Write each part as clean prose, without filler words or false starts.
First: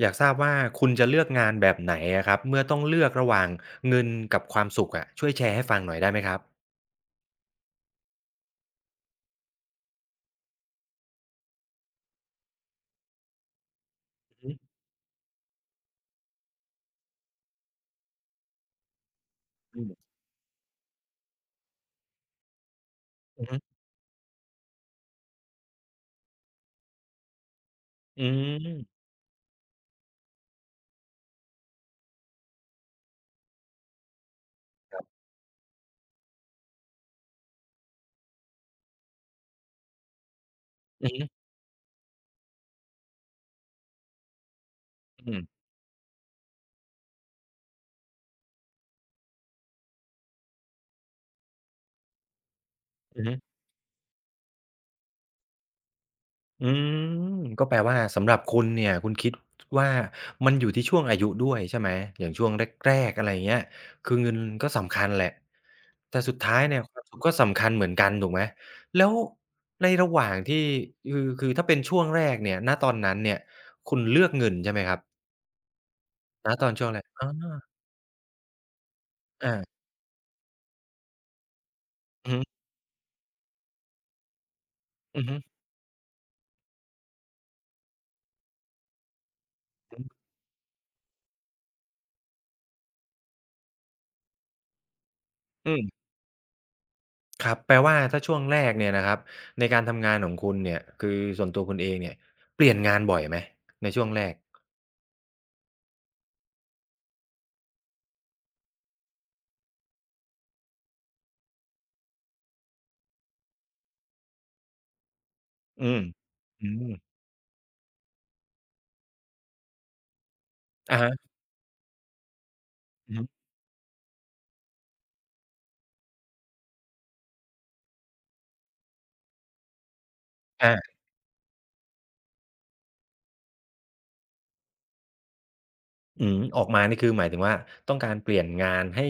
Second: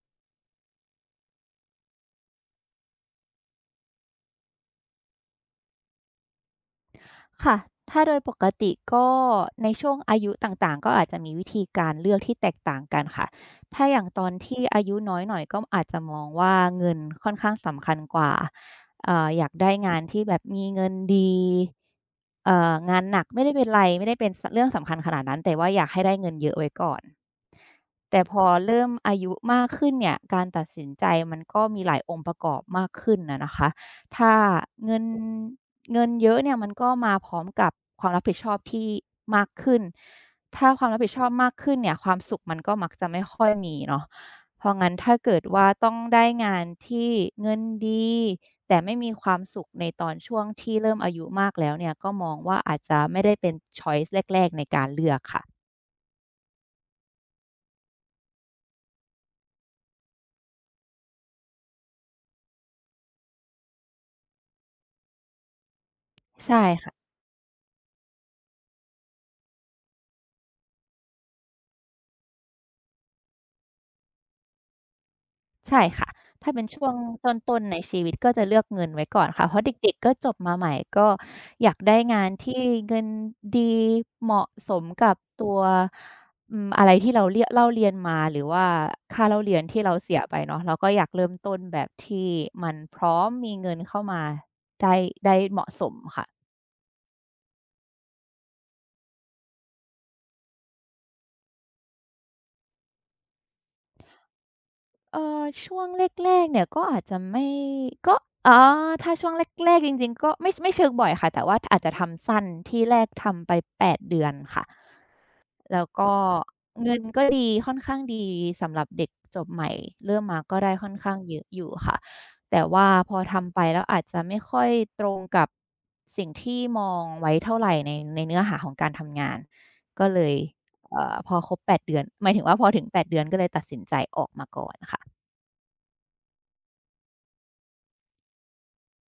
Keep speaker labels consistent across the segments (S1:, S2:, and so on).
S1: อยากทราบว่าคุณจะเลือกงานแบบไหนอะครับเมื่อต้องเลือกระหว่างเงินกับความสุขอะช่วยแชร์ให้ฟังหน่อยได้ไหมครับ
S2: ค่ะถ้าโดยปกติก็ในช่วงอายุต่างๆก็อาจจะมีวิธีการเลือกที่แตกต่างกันค่ะถ้าอย่างตอน
S1: อือฮึ
S2: ที่อายุน้อยหน่อยก็อาจจะมองว่าเงินค่อนข้างสำคัญกว่าอยากได้
S1: อื
S2: งาน
S1: ม
S2: ที่แบบมีเงินดีงานหนักไม่
S1: อือ
S2: ได้
S1: ฮึ
S2: เป็นไรไม่ได้เป็นสเรื่องสำคัญขนาดนั้นแต่ว่าอยากให้ได้เงินเยอะไว้ก่อน แต่
S1: อื
S2: พอเริ่ม
S1: ม
S2: อายุมากขึ้นเนี่ย การตัดสินใจมันก็มีหลายองค์ประกอบมากขึ้นอะนะคะถ้าเงินเงินเยอะเนี่ยมันก็มาพร้อมกับความรับผิดชอบที่มากขึ้น ถ้าความรับผิดชอบ
S1: อื
S2: มากขึ้นเนี่ยความสุขมันก็มักจะไม่ค่อยมีเนาะเพราะงั้นถ้าเกิดว่าต้องได้งานที่เงินดีแต่ไม่มีความสุขในตอนช่วงที่เริ่มอายุมากแล้วเนี่ยก็มองว่าอาจจะไม่
S1: อือ
S2: ได้
S1: ฮึ
S2: เป็นชอยซ์แรกๆในการเลือกค่ะ
S1: อืมก็แปลว่าสำหรับคุณเนี่ยคุณคิดว่ามันอยู่ที่ช่วงอายุด้วยใช่ไหมอย่างช่วงแรกๆอะไรอย่างเงี้ยคือเงินก็สำคัญแหละแต่สุดท้า
S2: ใช่
S1: ยเนี่ย
S2: ค่ะ
S1: ความสุขก็สำคัญเหมือนกันถูกไหมแล้วในระหว่างที่คือถ้าเป็นช่วงแรกเนี่ยณตอนนั้นเนี่ยคุณเลือกเงินใช่ไหมครับ
S2: ใช่ค่ะ
S1: ณ
S2: ถ้าเป็
S1: ต
S2: น
S1: อนช่
S2: ช่ว
S1: วง
S2: ง
S1: แรกอ๋
S2: ต
S1: อ
S2: ้นๆในชีวิตก็จะเลือกเงินไว้ก่อนค่ะ เพราะ
S1: อา
S2: เด็กๆ ก็จบมาใหม่ก็อยากได้งา
S1: อื
S2: น
S1: อฮึ
S2: ที่เงินดีเหมาะสมกับ
S1: อือฮึ
S2: ตัวอืมอะไรที่เราเรียเล่าเรียนมาหรือว่าค่าเล่าเรียนที่เรา
S1: อื
S2: เสีย
S1: อ
S2: ไปเนาะเราก็อยากเริ่มต้นแบบที่มันพร้อมมีเงินเข้ามาได้ได้เหมาะ
S1: อื
S2: สม
S1: ม
S2: ค่ะ
S1: ครับแปลว่าถ้าช่วงแรกเนี่ยนะครับในการทำงานของคุณเนี่ยคือส่วนตัวคุณเองเนี่ยเปลี่ยนงานบ่อยไหมในช่วงแรก
S2: ช่วงแรกๆเนี่ยก็อาจจะไม่ก็ออถ้าช่วงแรกๆจริงๆก็ไม่เชิงบ่อยค่ะแต่ว่าอาจจะทำสั้นที่แรกทำไปแปดเดือนค่ะแล้
S1: อื
S2: ว
S1: ม
S2: ก็
S1: อืม
S2: เงินก็ดีค่อนข้างดีสำหรับเด็กจบใหม่เริ่มมาก็ได้ค่อน
S1: อะฮะ
S2: ข้างเยอะอยู่ค่ะแต่ว่าพ
S1: อือ
S2: อ
S1: ฮึ
S2: ทำไปแล้วอาจจะไม่ค่อยตรงกับสิ่งที่มองไว้เท่าไรในเนื้อหาของการทำงานก็เลย
S1: อา
S2: พอครบแปดเดือนหมายถึงว่าพอถึงแปดเดือนก็เลยตัดสินใจออกมาก่อนค่ะ
S1: อืมออกมานี่คือหมายถึงว่าต้องการเปลี่ยนงานให้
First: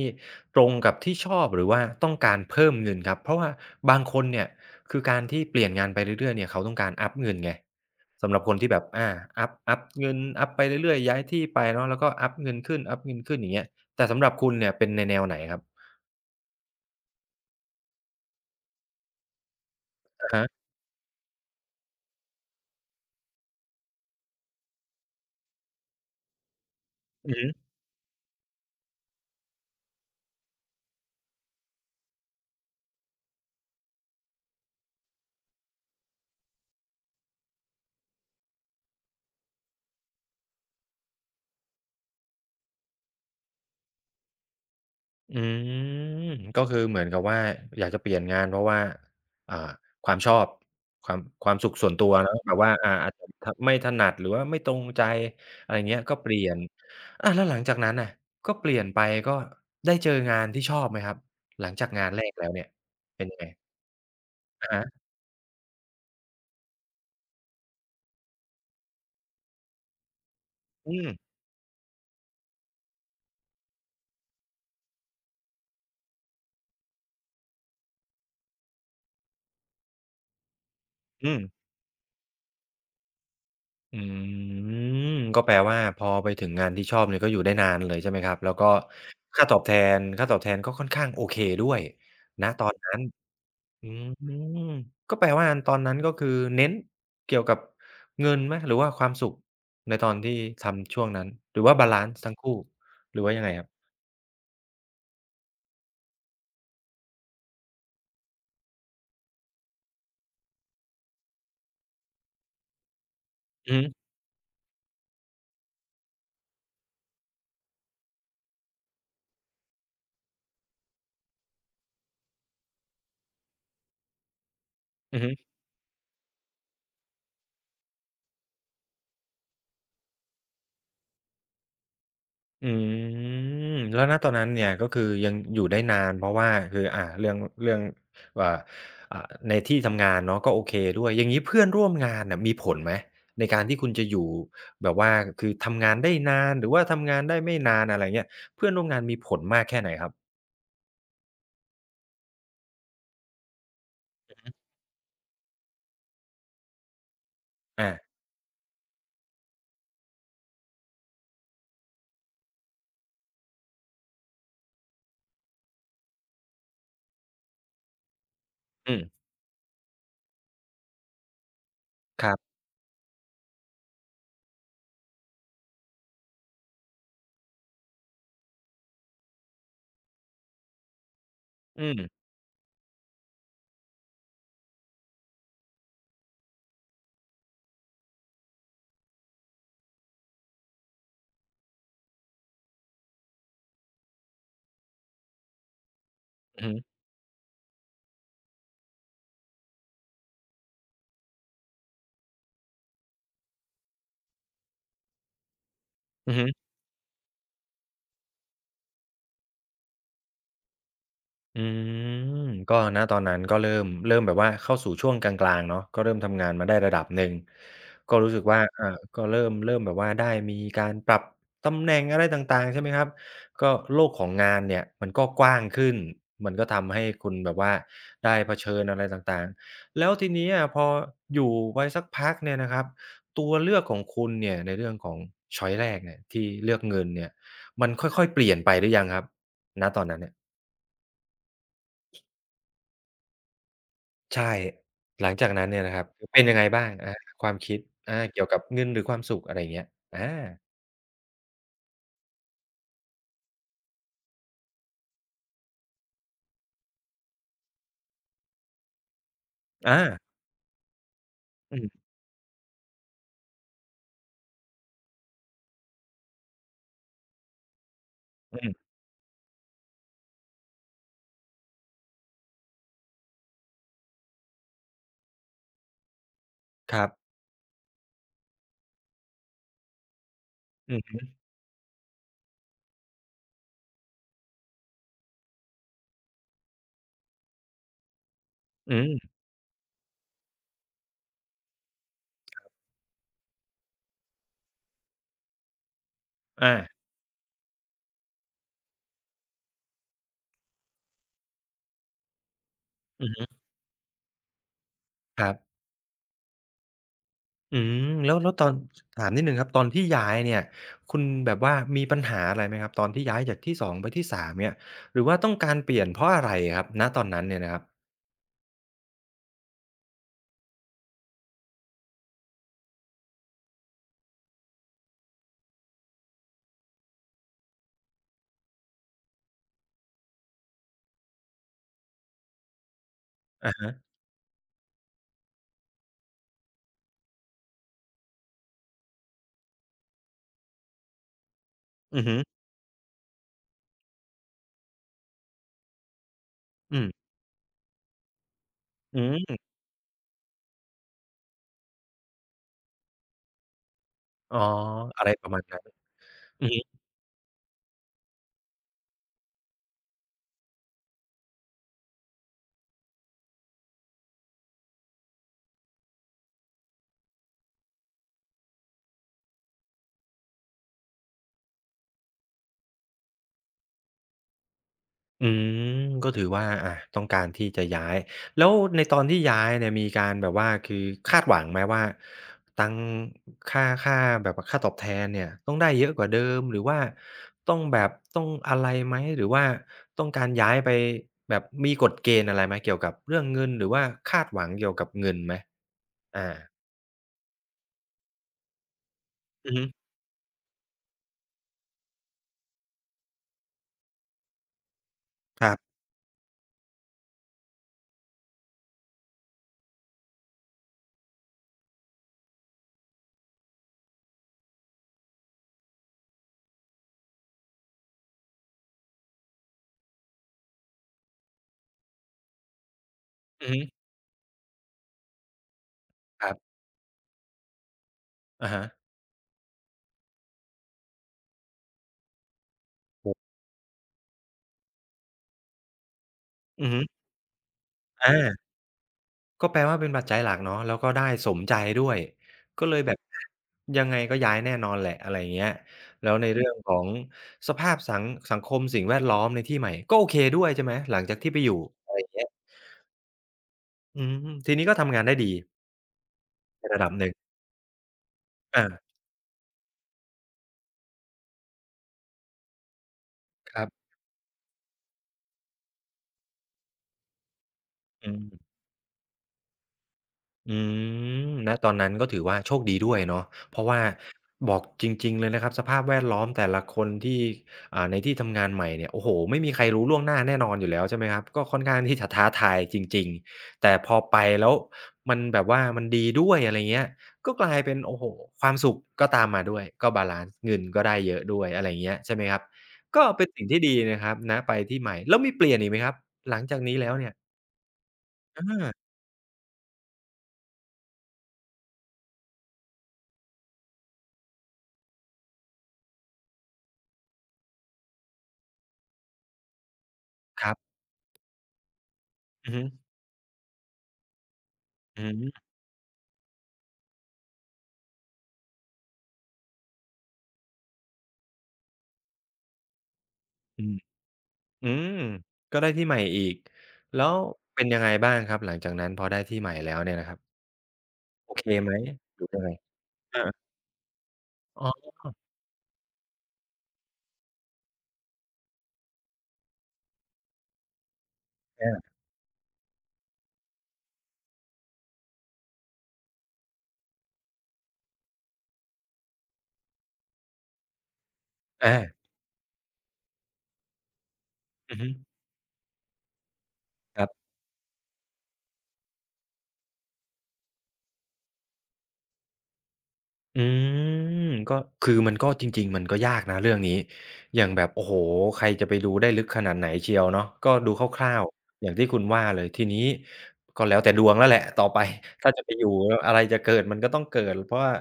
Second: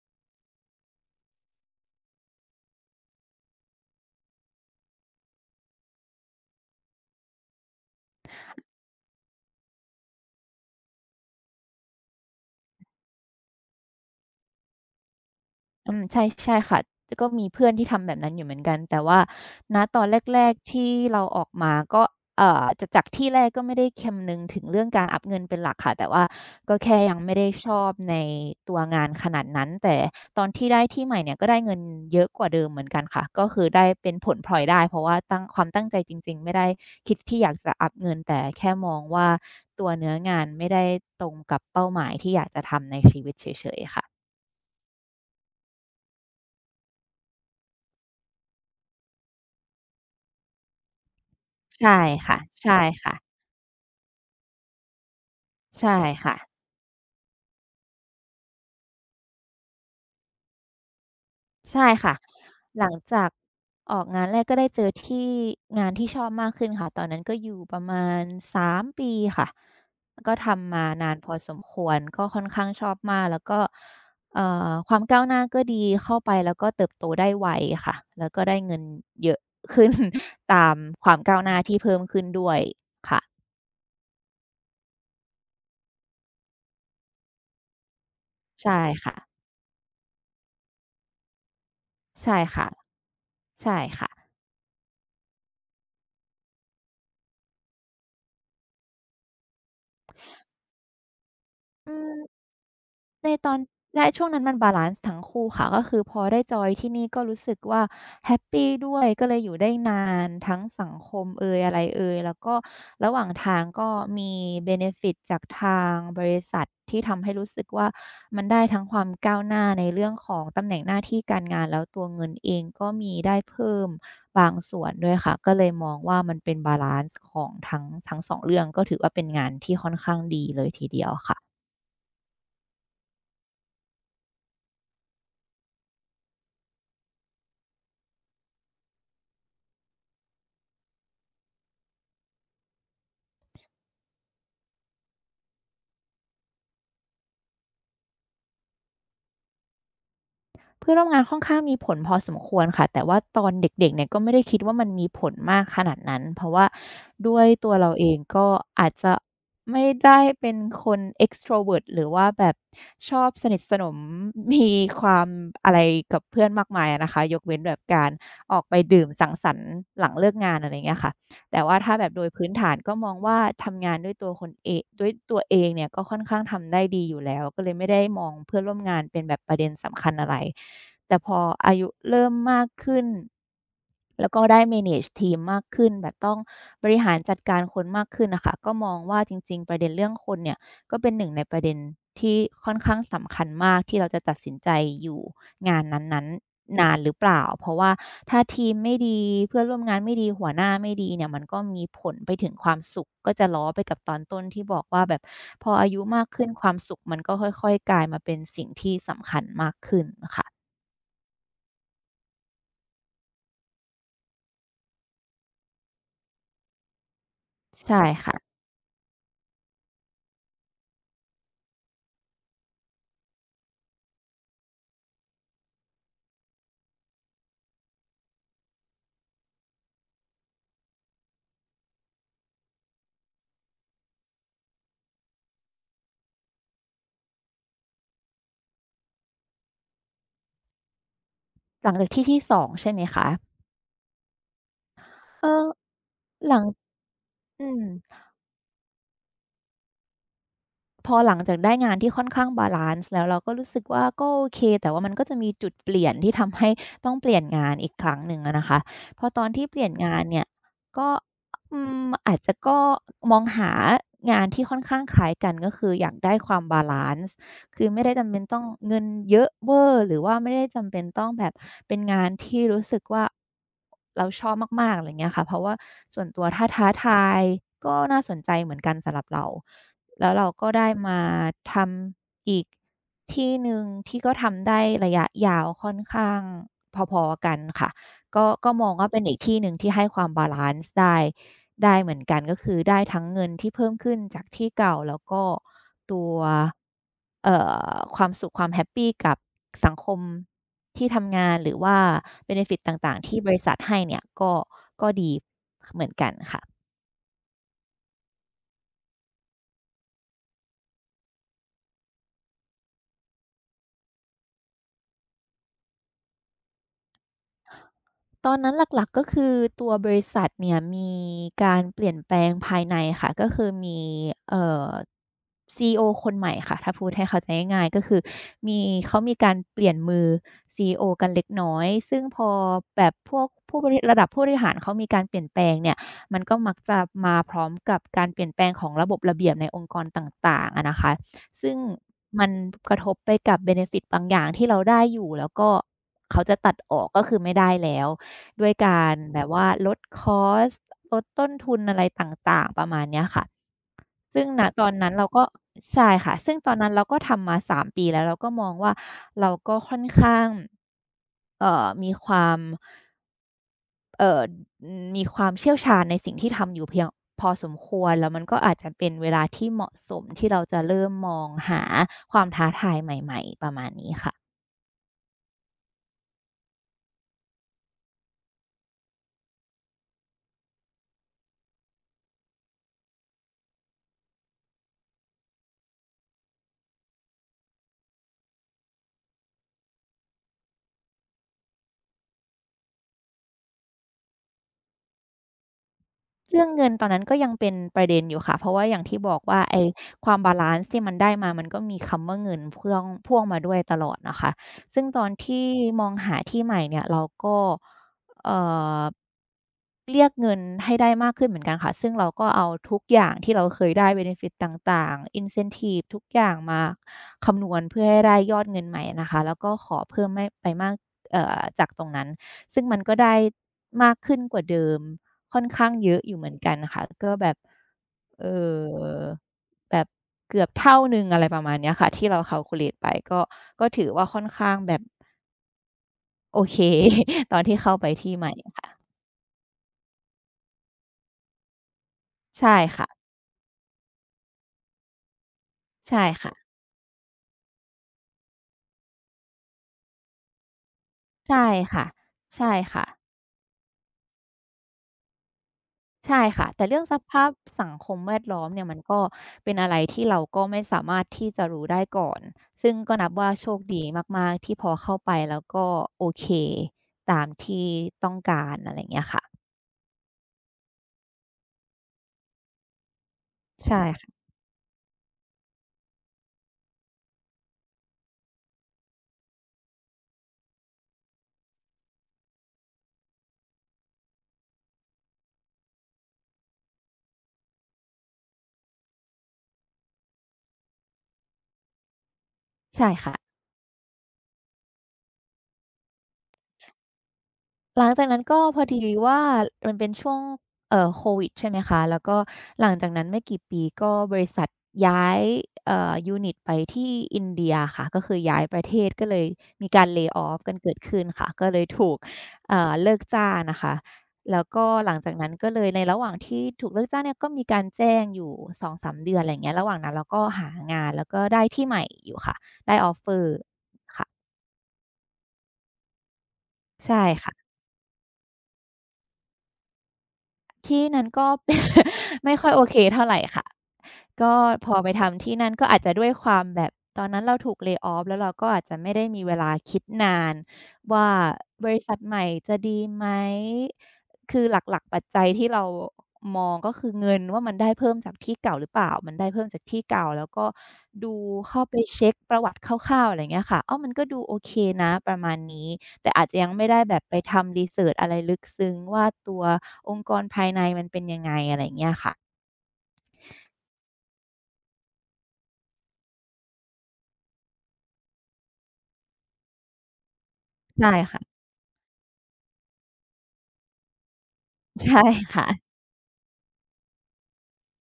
S1: ตรงกับที่ชอบหรือว่าต้องการเพิ่มเงินครับเพราะว่าบางคนเนี่ยคือการที่เปลี่ยนงานไปเรื่อยๆเนี่ยเขาต้องการอัปเงินไงสำหรับคนที่แบบอาอัปเงินอัปไปเรื่อยๆย้ายที่ไปเนาะแล้วก็อัปเงินขึ้นอัปเงินขึ้นอย่างเงี้ยแต่สำหรับคุณเนี่ยเป็นในแนวไหนครับ
S2: อืมใช่ใช่ค่ะแต่ก็มีเพื่อนที่ทำแบบนั้นอยู่เหมือนกันแต่ว่าณตอน
S1: อะ
S2: แร
S1: ฮะ
S2: กๆที่เราออกมาก็จะจากที่แรกก็ไม่ได้คำนึงถึงเรื่องการอัปเงินเป็นหลักค่ะแต่ว่าก็แค่ยัง
S1: อื
S2: ไม่
S1: อ
S2: ได้
S1: ฮึ
S2: ชอบในตัวงานขนาดนั้นแต่ตอนที่ได้ที่ใหม่เนี่ยก็ได้เงินเยอะกว่าเดิมเหมือนกันค่ะก็คือได้เป็นผลพลอยได้เพราะว่าตั้งความตั้งใจจริงๆไม่ได้คิดที่อยากจะอัปเงินแต่แค่มองว่าตัวเนื้องานไม่ได้ตรงกับเป้าหมายที่อยากจะทำในชีวิตเฉยๆค่ะ
S1: อืมก็คือเหมือนกับว่าอยากจะเปลี่ยนงานเพราะว่าอ่าความชอบความสุขส่
S2: ใช่
S1: วนตัวเนาะ
S2: ค่ะ
S1: แบบว่า
S2: ใช่
S1: อาจ
S2: ค่ะ
S1: จะทไม่ถนัดหรือว่าไม่ตรงใจอะไรอย่าง
S2: ใช่
S1: เงี้ยก็เป
S2: ค่ะ
S1: ลี่ยนอาแล้วหลังจากนั้นน่ะก็เปลี่ยนไปก็ได้เจองานที่ชอบไหมครับหลังจา
S2: ใช่
S1: กงาน
S2: ค่ะ
S1: แรกแล้วเนี่ย
S2: หลัง
S1: เป็
S2: จา
S1: น
S2: ก
S1: ยังไง
S2: ออกงานแรกก็ได้
S1: อะ
S2: เจ
S1: ฮะ
S2: อที่งานที่ชอบมากขึ้นค่ะตอนนั้นก็อยู่ประมาณ3 ปีค่ะก็ทำมา
S1: อืม
S2: นานพอสมควรก็ค่อนข้างชอบมากแล้วก็ความก้าวหน้าก็ดีเข้าไปแล้วก็เติบโตได้ไวค่ะแล้วก็ได้เงินเยอะขึ้น ตามความ
S1: อื
S2: ก้าว
S1: ม
S2: หน้าที่เพิ่มขึ้นด้วยค่ะ
S1: อืมก็แปลว่าพอไปถึงงานที่ชอบเนี่ยก็อยู่ได้นานเลยใช่ไหมครับแล้วก็
S2: ใช่ค่ะ
S1: ค่าตอบแทค่าตอบแทนก็ค่อนข้างโอเคด้วย
S2: ใช่
S1: ณต
S2: ค่ะ
S1: อนนั้น
S2: ใช่
S1: อื
S2: ค่ะ
S1: มก็แปลว่าตอนนั้นก็คือเน้นเกี่ยวกับเงินไหมหรือว่าความสุขในตอนที่ทำช่วงนั้นหรือว่าบา
S2: อื
S1: ลันซ์ทั้ง
S2: ม
S1: คู่หรือ
S2: ใน
S1: ว่ายัง
S2: ต
S1: ไง
S2: อน
S1: ครับ
S2: และช่วงนั้นมันบาลันซ์ทั้งคู่ค่ะก็คือพอได้จอยที่นี่ก็รู้สึกว่าแฮปปีด้วยก็เลยอยู่ได้นานทั้งสังคมเอยอะไรเอยแล้วก็ระหว่างทาง
S1: อือ
S2: ก็
S1: ฮึ
S2: มีเบเนฟิตจากทางบริษัทที่ทำให้รู้สึกว่ามันได้ทั้งความก้าวหน้าในเรื่องของตำแหน่งหน้าที่การงานแล้วตัวเงินเองก็มีได้เพิ่มบางส่วนด้วย
S1: อือฮึ
S2: ค่ะก็เลยมองว่ามันเป็นบาลันซ์ของทั้งสองเรื่องก็ถือว่าเป็นงานที่ค่อนข้างดีเลยทีเดียวค่ะ
S1: อืมแล้วณตอนนั้นเนี่ยก็คือยังอยู่ได้นานเพราะว่าคือเรื่องอ่าอ่าในที่ทำงานเนาะก็โอเคด้วยอย่างงี้เพื่อนร่วมงานน่ะมีผลไหมในการที่คุณจะอยู่แบบว่าคือทำงานได้นานหรือว่าทำงานได้ไม่นานอะไรเงี้ยเพื่อนร่วมงานมีผลมากแค่ไหนครับ
S2: เพื่อนร่วมงานค่อนข้างมีผลพอสมควรค่ะแต่ว่าตอนเด็กๆเนี่ยก็ไม่ได้คิดว่ามันมีผลมากขนาดนั้นเพราะว่าด้วยตัวเรา
S1: อา
S2: เองก็อาจจะไม่ได้เป็นคน extrovert หรือว่าแบบชอบสนิทสนมมีความอะไรกับเพื่อนมากมายอะนะคะยกเว้นแบบการออกไป
S1: อืม
S2: ดื่มสังสรรค์หลังเลิกงานอะไรอย่างเงี้ยค่ะ แต่ว่าถ้าแบบโด
S1: ค
S2: ย
S1: รั
S2: พื้น
S1: บ
S2: ฐานก็มองว่าทำงานด้วยตัวคนเองด้วยตัวเองเนี่ยก็ค่อนข้างทำได้ดีอยู่แล้วก็เลยไม่ได้มองเพื่อนร่วมงานเป็นแบบประเด็นสำคัญอะไรแต่พออา
S1: อื
S2: ยุ
S1: ม
S2: เริ่มมากขึ้นแล้วก็ได้ manage ทีมมากขึ้นแบบต้องบริหารจัดการคนมากขึ้นน่ะค่ะก็มองว่าจริงๆประเด็นเรื่องคนเนี่ยก็เป็นหนึ่งในประเด็นที่ค่อนข้างสำคัญมากที่เราจะตัดสินใจอยู่ งานนั้น
S1: อือฮึ
S2: ๆนานหรือเปล่าเพราะว่าถ้าทีมไม่ดีเพื่อนร่วมงานไม่ดีหัวหน้าไม่ดีเนี่ยมันก็มีผลไปถึงความสุขก็จะล้อไปกับตอนต้นที่บอกว่าแบบพออายุมาก
S1: อือ
S2: ขึ้
S1: ฮึ
S2: นความสุขมันก็ค่อยๆกลายมาเป็นสิ่งที่สำคัญมากขึ้นค่ะ
S1: อืมก็ณตอนนั้นก็เริ่มแบบว่าเข้าสู่ช่วงกลางๆเนาะก็เริ่มทำงานมาได้ระดับหนึ่ง
S2: ใช่
S1: ก็รู้
S2: ค่ะ
S1: สึกว่าอาก็เริ่มแบบว่าได้มีการปรับตำแหน่งอะไรต่างๆใช่ไหมครับก็โลกของงานเนี่ยมันก็กว้างขึ้นมันก็ทำให้คุณแบบว่าได้เผชิญอะไรต่างๆแล้วทีนี้อะพออยู่ไปสักพักเนี่ยนะครับตัวเลือกของคุณเนี่ยในเรื่องของช็อยซ์แรกเนี่ยที่เลือกเงินเนี่ยมันค่อยๆเปลี่ยนไปหรือยังครับณตอนนั้นเนี่ย
S2: หลังจากที่ที่2ใช่ไหมคะ
S1: ใช่หลัง
S2: เอ
S1: จา
S2: อ
S1: กนั้นเนี่ยนะครับเป็น
S2: ห
S1: ยั
S2: ลั
S1: งไง
S2: ง
S1: บ้างอาความ
S2: อื
S1: คิด
S2: ม
S1: อาเกี่ยวกับเงินหรือความสุขอะไรอย่างเงี้ยอา
S2: พอหลังจากได้งานที่ค่อนข้างบาลันซ์แล้วเราก็รู้สึกว่าก็โอเคแต่ว่ามันก็จะมีจุดเปลี่ยนที่ทำให้ต้องเปลี่ยนงานอีกครั้งหนึ่งอะนะคะพอตอนที่เปลี่ยน
S1: อา
S2: งานเนี่ยก็
S1: อื
S2: อื
S1: ม
S2: อาจจะก็มองหางานที่ค่อนข้างคล้ายกันก็คืออยากได้ความบาลันซ์คือไม่ได้จำเป็น
S1: อื
S2: ต้อง
S1: ม
S2: เงินเยอะเวอร์หรือว่าไม่ได้จำเป็นต้องแบบเป็นงานที่รู้สึกว่าเราชอบมากๆอะไรอย่างเงี้ยค่ะเพราะว่าส่วนตัวถ้าท้า
S1: ครั
S2: ทา
S1: บ
S2: ยก็น่าสนใจเหมือนกันสำหรับเรา แล้วเราก็ได้
S1: อือฮึ
S2: มาทำอีกที่หนึ่งที่ก็ทำได้ระยะยาวค่อนข้างพอๆกันค่ะก็มอง
S1: อื
S2: ว่าเป็น
S1: ม
S2: อีกที่หนึ่งที่ให้ความบาลันซ์ได้ได้เหมือนกันก็คือได้ทั้งเงินที่เพิ่มขึ้นจากที่เก่าแล้วก็ตัว
S1: อา
S2: เอ่อความสุขความแฮปปีกับสังคมที่ทำงานหรือว่าเบเนฟิตต่างๆ
S1: อือ
S2: ที่
S1: ฮึ
S2: บริษัทให้เนี่ยก็ดี
S1: ครับ
S2: เหมือนกันค่ะ
S1: อืมแล้วตอนถามนิดหนึ่งครับ ตอนที่ย้ายเนี่ยคุณแบบว่ามีปัญหาอะไรไหมครับตอนที่ย้ายจากที่2ไปที่3เนี่ยหรือว่าต้องการเปลี่ยนเพราะอะไรอะครับณตอนนั้นเนี่ยนะครับ
S2: ตอนนั้นหลักๆก็คือตัวบริษัทเนี่ยมีการเปลี่ยนแปลงภายในค่ะก็คือมีเอ่อ CEO คนใหม่ค่ะถ้าพูดให้เข้าใจง่ายๆก็คือมีเขามีการเปลี่ยนมือ CEO กันเล็กน้อยซึ่งพอแบบพวก
S1: อะ
S2: ผู้บ
S1: ฮะ
S2: ริระดับผู้บริหารเขามีการเปลี่ยนแปลงเนี่ยมันก็มักจะมาพร้อมกับการเปลี่ยนแปลงของระบบระเบียบในองค์กรต่างๆอะนะคะซึ่ง
S1: อือฮึ
S2: มันกระทบไปกับเบเนฟิตบางอย่างที่เราได้อยู่แล้วก็เขาจะตัดออ
S1: อื
S2: กก็
S1: ม
S2: คือไม่ได้แล้ว ด้วยการ
S1: อื
S2: แบบ
S1: ม
S2: ว่าลดคอสต์ลดต้นทุนอะไรต่างๆประมาณเนี้ยค่ะซึ่ง
S1: อ๋อ
S2: ณตอนนั้น
S1: อะ
S2: เรา
S1: ไร
S2: ก็
S1: ประมาณนั้น
S2: ใช่ค่ะ ซึ่งตอนนั้นเราก็ทำมา3 ปีแล้วเราก็มองว่าเราก็ค่อนข้างเอ่อมีความเอ่อมีความเชี่ยวชาญในสิ่งที่ทำอยู่เพียงพอสมควรแล้วมันก็อาจจะเป็นเวลาที่เหมาะสมที่เราจะเริ่มมองหาความท้าทายใหม่ๆประมาณนี้ค่ะ
S1: อืมก็ถือว่าอาต้องการที่จะย้ายแล้วในตอนที่ย้ายเนี่ยมีการแบบว่าคือคาดหวังไหมว่าตังค์ค่าแบบว่าค่าตอบแทนเนี่ยต้องได้เยอะกว่าเดิมหรือว่าต้องแบบต้องอะไรไหมหรือว่าต้องการย้ายไปแบบมีกฎเกณฑ์อะไรไหมเกี่ยวกับเรื่องเงินหรือว่าคาดหวังเกี่ยวกับเงินไหมอา
S2: เรื่องเงินตอนนั้นก็ยังเป็นประเด็นอยู่ค่ะเพราะว่าอย่างที่บอกว่า
S1: อือ
S2: ไอ้
S1: ฮึ
S2: ความบาลันซ์ที่มันได้มามันก็มีคำว่าเงินพ่วงพ่วงมาด้วยตลอดนะคะซึ่งตอน
S1: ค
S2: ที่
S1: รับ
S2: มองหาที่ใหม่เนี่ยเราก็เอ่อเรียกเงินให้ได้มากขึ้นเหมือนกันค่ะซึ่งเราก็เอาทุกอย่างที่เราเคยได้ benefit ต่างๆ incentive ทุกอย่างมาคำนวณเพื่อให้ได้ยอดเงินใหม่อะนะคะแล้วก็ขอเพิ่มไม่ไปมากจากตรงนั้นซึ่งมันก็ได้
S1: อือฮึ
S2: มากขึ้นกว่าเดิม ค่อนข้างเยอะอยู่
S1: ค
S2: เหมื
S1: รั
S2: อนกั
S1: บ
S2: นค่ะก็แบบเอ่
S1: อะฮะ
S2: อแบบเกือบเท่าหนึ่งอะไรประมาณเนี้ยค่ะที่เราคัลคูเลตไป
S1: โอ
S2: ก็
S1: ้
S2: ก็ถือว่าค่อนข้างแบบโอเค
S1: อือฮึ
S2: ตอนที่เข้าไปที่ใหม่
S1: อา
S2: ค่ะ
S1: ก็แปลว่าเป็นปัจจัยหลักเนาะแล้วก็ได้สมใจด้วย
S2: ใช่
S1: ก็เลย
S2: ค่ะ
S1: แบบอะยังไงก็ย้ายแน่นอนแหละอะไรอย่างเงี้ย
S2: ใช่
S1: แล้วใน
S2: ค่ะ
S1: เรื่องของสภาพสังคมสิ่งแวดล้อมในที่ใหม่ก็โอเคด้วยใช่ไหมหลังจากที่ไป
S2: ใช่
S1: อยู่
S2: ค่ะ
S1: อะไรอย่างเงี้ย
S2: ใช่ค่ะ
S1: อืมทีนี้ก็ทำงานได้ดี
S2: ใช่ค่ะ
S1: ใน
S2: แต่เรื่
S1: ระ
S2: อง
S1: ดับ
S2: ส
S1: หนึ่ง
S2: ภาพสังคมแวดล้อมเนี่ยมัน
S1: อา
S2: ก็เป็นอะไรที่เราก็ไม่สามารถที่จะรู้ได้ก่อนซึ่งก็นับว่าโช
S1: ค
S2: ค
S1: รั
S2: ดี
S1: บ
S2: มากๆที่พอเข้าไปแล้วก็โอเคตามที่ต้
S1: อื
S2: องกา
S1: ม
S2: รอะไรอย่างเงี้ยค่ะ
S1: อืมณตอนนั้นก็ถือว่าโชคดีด้วยเนาะเพราะ
S2: ใช่
S1: ว่าบอกจริงๆเลยนะครับสภาพแวดล้อมแต่ละคนที่ในที่ทำงานใหม่เนี่ยโอ้โฮไม่มีใครรู้ล่วงหน้าแน่นอนอยู่แล้วใช่ไหมครับก็ค่อนข้างที่จะท้าทายจริงๆแต่พอไปแล้วมันแบบว่ามันดีด้วยอะไรเงี้ยก็กลายเป็นโอ้โฮความสุขก็ตามมาด้วยก็บาลันซ์เงินก็ได้เยอะด้วยอะไรเงี้ยใช่ไหมครับ
S2: ใช่
S1: ก็
S2: ค่ะ
S1: เป็นสิ่งที่ดีนะครับณไปที่ใหม่แล้วมีเปลี่ยนอีกไหมครับหลังจากนี้แล้วเนี่ย
S2: หลังจากนั้นก็พอดี
S1: อา
S2: ว่ามันเป็นช่วงโควิดใช่ไหมคะแล้วก็หลังจากนั้นไม่กี่ปีก็บริษัทย้ายยูนิตไปที่อินเดียค่ะก็คือย้ายประเทศก็เลยมีการ lay off
S1: ค
S2: กั
S1: รั
S2: นเกิ
S1: บ
S2: ดขึ้นค่ะก็เลยถูก
S1: อือฮึ
S2: เลิกจ้างนะคะแล้วก็หลัง
S1: อื
S2: จากนั้น
S1: ม
S2: ก็เลยในระหว่างที่ถูกเลิกจ้างเนี่ยก็มีการแจ้งอยู่2-3เดือนอะไรอย่างเงี้ยระหว่างนั้นเราก็หางานแล้วก็ได้ที่ใหม่อยู่ค่ะได้ offer
S1: อืม
S2: ค่ะ
S1: อืมก็ได้ที่ใหม่อีก
S2: ใช่
S1: แล้ว
S2: ค่ะ
S1: เป็นยังไงบ้างครับหลังจากนั้นพอได้ที่ใหม่แล้วเนี่ยนะครับ
S2: ที่นั้นก็
S1: โอเค
S2: เป็น
S1: ไหมหรื อ
S2: ไม่
S1: ยัง
S2: ค่
S1: ไง
S2: อยโอเคเท่าไร
S1: อา
S2: ค่ะก็
S1: อ๋
S2: พ
S1: อ
S2: อไปทำที่นั่นก็อาจจะด้วยความแบบตอนนั้นเราถูก lay off แล้วเราก็อาจจะไม่ได้มีเวลาคิดนานว่าบ
S1: อา
S2: ริษัทใหม่จะดีไหมคือหลักๆปัจจัยที่เรามองก็คือเงินว่ามันได้เพิ่มจากที่เก่าหรือเปล่า มันได้เพิ่มจากที่เก่าแล้วก็ดูเข้าไป
S1: อา
S2: เช็กประวัติคร่าวๆอะไรอย่างเงี้ยค่ะอ้าวมันก็ดูโอเค
S1: อือฮึ
S2: นะประมาณนี้ แต่อาจจะยังไม่ได้แบ
S1: ค
S2: บ
S1: รั
S2: ไป
S1: บ
S2: ทำรีเซิร์ชอะไรลึกซึ้งว่าตัวองค์กรภายในมันเป็นยังไงอะไรอย่างเงี้ยค่ะ
S1: อืมก็คือมันก็จริงๆมันก็ยากนะเรื่องนี้อย่างแบบโอ้โฮใครจะไปรู้ได้ลึกขนาดไหนเชียวเนาะก็ดู
S2: ใช่
S1: คร่า
S2: ค่ะ
S1: วๆอย่างที่คุณว่าเลยทีนี้ก็แล้วแต่ดวงแล้วแหละต่อไป
S2: ใช่
S1: ถ้าจะ
S2: ค่ะ
S1: ไปอยู่อะไรจะเกิดมันก็ต้องเกิดเพราะว่า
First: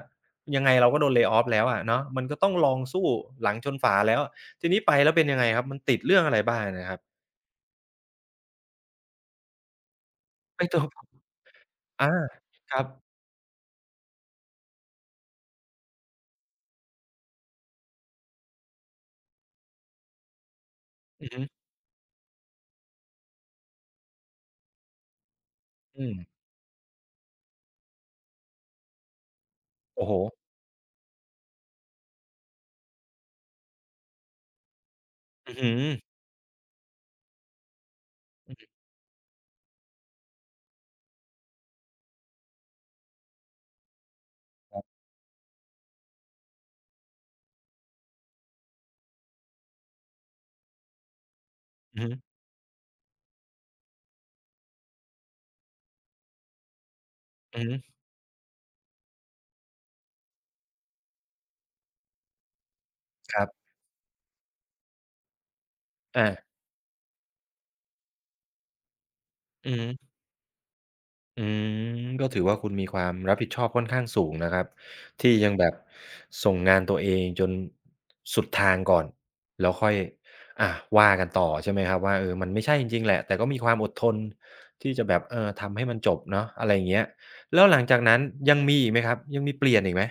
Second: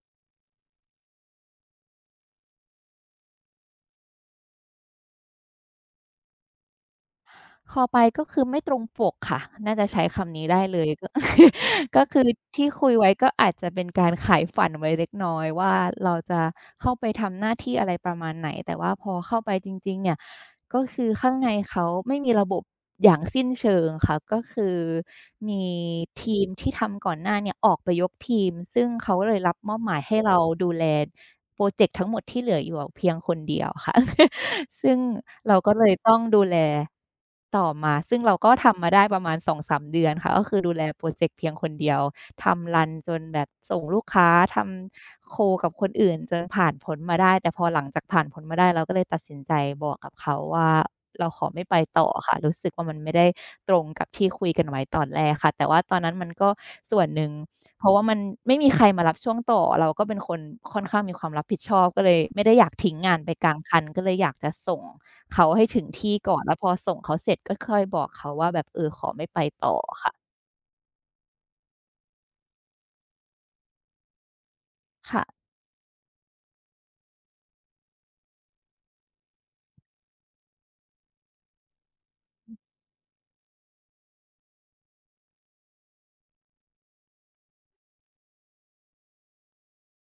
S1: ยังไงเราก็โดน lay off แล้วอะเนาะมันก็ต้องลองสู้หลังชนฝาแล้วทีนี้ไปแล้วเป็นยังไงครับมันติดเรื่องอะไรบ้างนะครับ
S2: คอไปก็คือไม่ตรงปกค่ะน่าจะใช้คำนี้ได้
S1: ไอ่ตั
S2: เล
S1: ว
S2: ยก็ ก็
S1: อา
S2: คือที่
S1: ครับ
S2: คุยไว้ก็อาจจะเป็นการขายฝันไว้เล็กน้อยว่าเราจะเข้าไปทำหน้าที่อะไรประมาณไหนแต่ว่าพอเข้าไปจริงๆเนี่ย ก็คือ
S1: อือ
S2: ข้าง
S1: ฮึ
S2: ในเขาไม่มีระบบอย่างสิ้นเชิงค่ะก็คือมี
S1: อืม
S2: ทีมที่ทำก่อนหน้าเนี่ยออกไปยกทีมซึ่งเขาเลยรับมอบหมาย
S1: โอ้โฮ
S2: ให้เราดูแลพรอเจกต์ทั้งหมดที่เหลืออยู่เพียงคนเดียวค่ะ ซึ่ง
S1: อื้
S2: เรา
S1: อฮื
S2: ก็เล
S1: อ
S2: ยต้องดูแลต่อมาซึ่งเราก็ทำมาได้ประมาณ2-3เดือนค่ะก็คือดูแลพรอเจกต์เพียงคนเดียว ทำรันจนแบบส่งลูกค้าทำโคกับคนอื่นจนผ่านพ้นมาได้แต่พอหลังจากผ่านพ้นมาได้เราก็เลยตัดสินใจบอกกับเขาว่าเราขอไม่ไป
S1: อือ
S2: ต่อ
S1: ฮึ
S2: ค่ะรู้สึกว่ามันไม่ได้ตรงกับที่คุยกันไว้ตอนแรกค่ะแต่ว่าตอนนั้นมันก็ส่วนหนึ่ง
S1: อือฮึ
S2: เพราะว่ามันไม่มีใครมารับช่วงต่อเราก็เป็นคนค่อนข้างมีความรับผิดชอบก็เลยไม่ได้อยากทิ้งงานไป
S1: ครั
S2: ก
S1: บ
S2: ลางคันก็เลยอยากจะส่งเขาให้ถึงที่
S1: อา
S2: ก่อนแล้วพอส่งเขาเสร็จก็ค่อยบอกเขาว่าแบบเออขอไม่ไป
S1: อื
S2: ต่อ
S1: อฮึ
S2: ค่ะ
S1: อืมก็ถือว่าคุณมีความรับผิดชอบค่อนข้างสูงนะครับที่
S2: ค่ะ
S1: ยังแบบส่งงานตัวเองจนสุดทางก่อนแล้วค่อยอ่ะว่ากันต่อใช่ไหมครับว่าเออมันไม่ใช่จริงๆแหละแต่ก็มีความอดทนที่จะแบบเออทำให้มันจบเนาะอะไรอย่างเงี้ยแล้วหลังจากนั้นยังมีอีกไหมครับยังมีเปลี่ยนอีกไหม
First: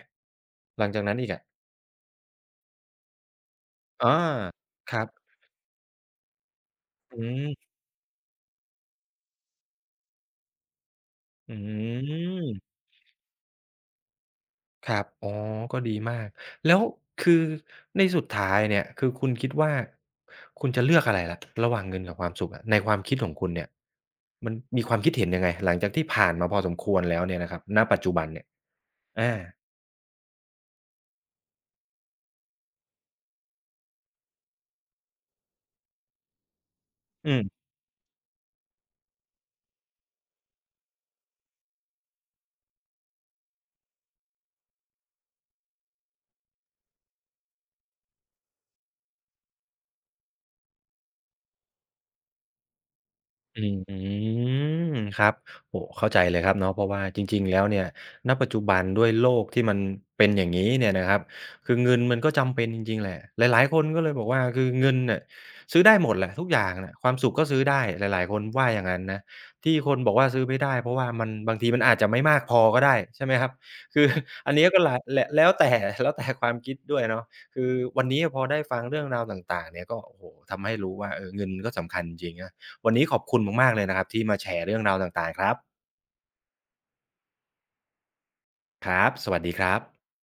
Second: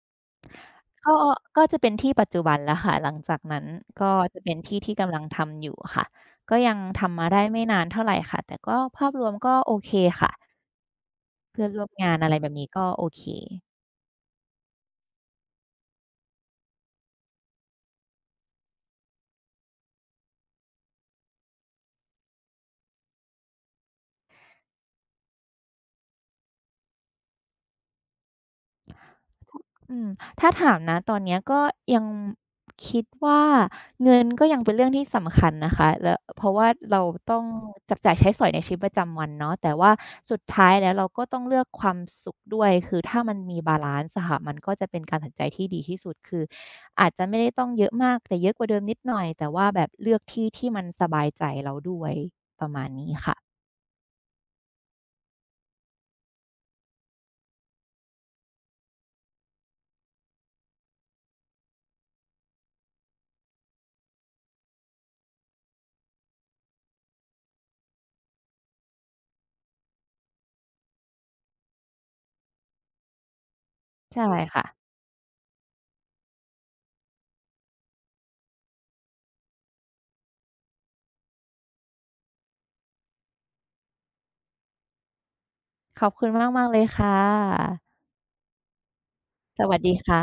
S1: หลังจาก
S2: ก็
S1: นั้นอีกอ่ะ
S2: ก็จะเป็นที่ปัจจุบันแล้วค่ะหลังจากนั้นก็
S1: อา
S2: จะเป็นที่
S1: ค
S2: ที่
S1: รับ
S2: กำลังทำอยู่ค่ะก็ยังทำ
S1: อื
S2: มาได้ไม่
S1: ม
S2: นานเท่าไรค่ะแต่ก็ภาพรวมก็โอเคค่ะ
S1: อื
S2: เพื่อนร่วมงานอะไรแบบนี้
S1: ม
S2: ก็โอเค
S1: ครับ อ๋อ ก็ดีมาก แล้ว คือ ในสุดท้ายเนี่ย คือคุณคิดว่า คุณจะเลือกอะไรล่ะ ระหว่างเงินกับความสุขอะในความคิดของคุณเนี่ย มันมีความคิดเห็นยังไง หลังจากที่ผ่านมาพอสมควรแล้วเนี่ยนะครับณปัจจุบันเนี่ยอา
S2: อืมถ้าถามนะตอนเนี้ยก็ยังคิดว่าเงินก็ยังเป็นเรื่องที่สำคัญนะคะแล้วเพราะว่าเรา
S1: อื
S2: ต้อง
S1: ม
S2: จับจ่ายใช้สอยในชีวิตประจำวันเนาะแต่ว่าสุดท้ายแล้วเราก็ต้องเลือกความสุขด้วยคือถ้ามันมีบาลันซ์อะค่ะมันก็จะเป็นการตัดสินใจที่ดีที่สุดคืออาจจะไม่ได้ต้องเยอะมากแต่เยอะกว่าเดิมนิดหน่อยแต่ว่าแบบเลือกที่ที่มันสบายใจเราด้วยประมาณนี้ค่ะ
S1: อืมครับโอ้เข้าใจเลยครับเนาะเพราะว่าจริงๆแล้วเนี่ยณปัจจุบันด้วยโลกที่มันเป็นอย่างงี้เนี่ยนะครับคือเงินมันก็จำเป็นจริงๆแหละหลายๆคนก็เลยบอกว่าคือเงินน่ะซื้อได้หมดแหละทุกอย่างน่ะความสุขก็ซื้อได้หลายๆคนว่าอย่างนั้นนะที่คนบอกว่าซื้อไม่ได้เพราะว่ามันบางทีมันอาจจะไม่มากพอก็ได้ใช่ไหมครับคือ
S2: ใช่
S1: อัน
S2: ค่ะ
S1: นี้ก็หลายแหละแล้วแต่ แล้วแต่ความคิดด้วยเนาะคือวันนี้พอได้ฟังเรื่องราวต่างๆเนี่ยก็โอ้โฮทำให้รู้ว่าเออเงินก็สำคัญจริงนะ วันนี้ขอบคุณมากๆเลยนะครับที่มาแชร์เรื่องราวต่างๆครับ
S2: ขอบคุณมากๆเลยค่ะ
S1: ครับ สวัสดี
S2: ส
S1: ครั
S2: วัสดี
S1: บ
S2: ค่ะ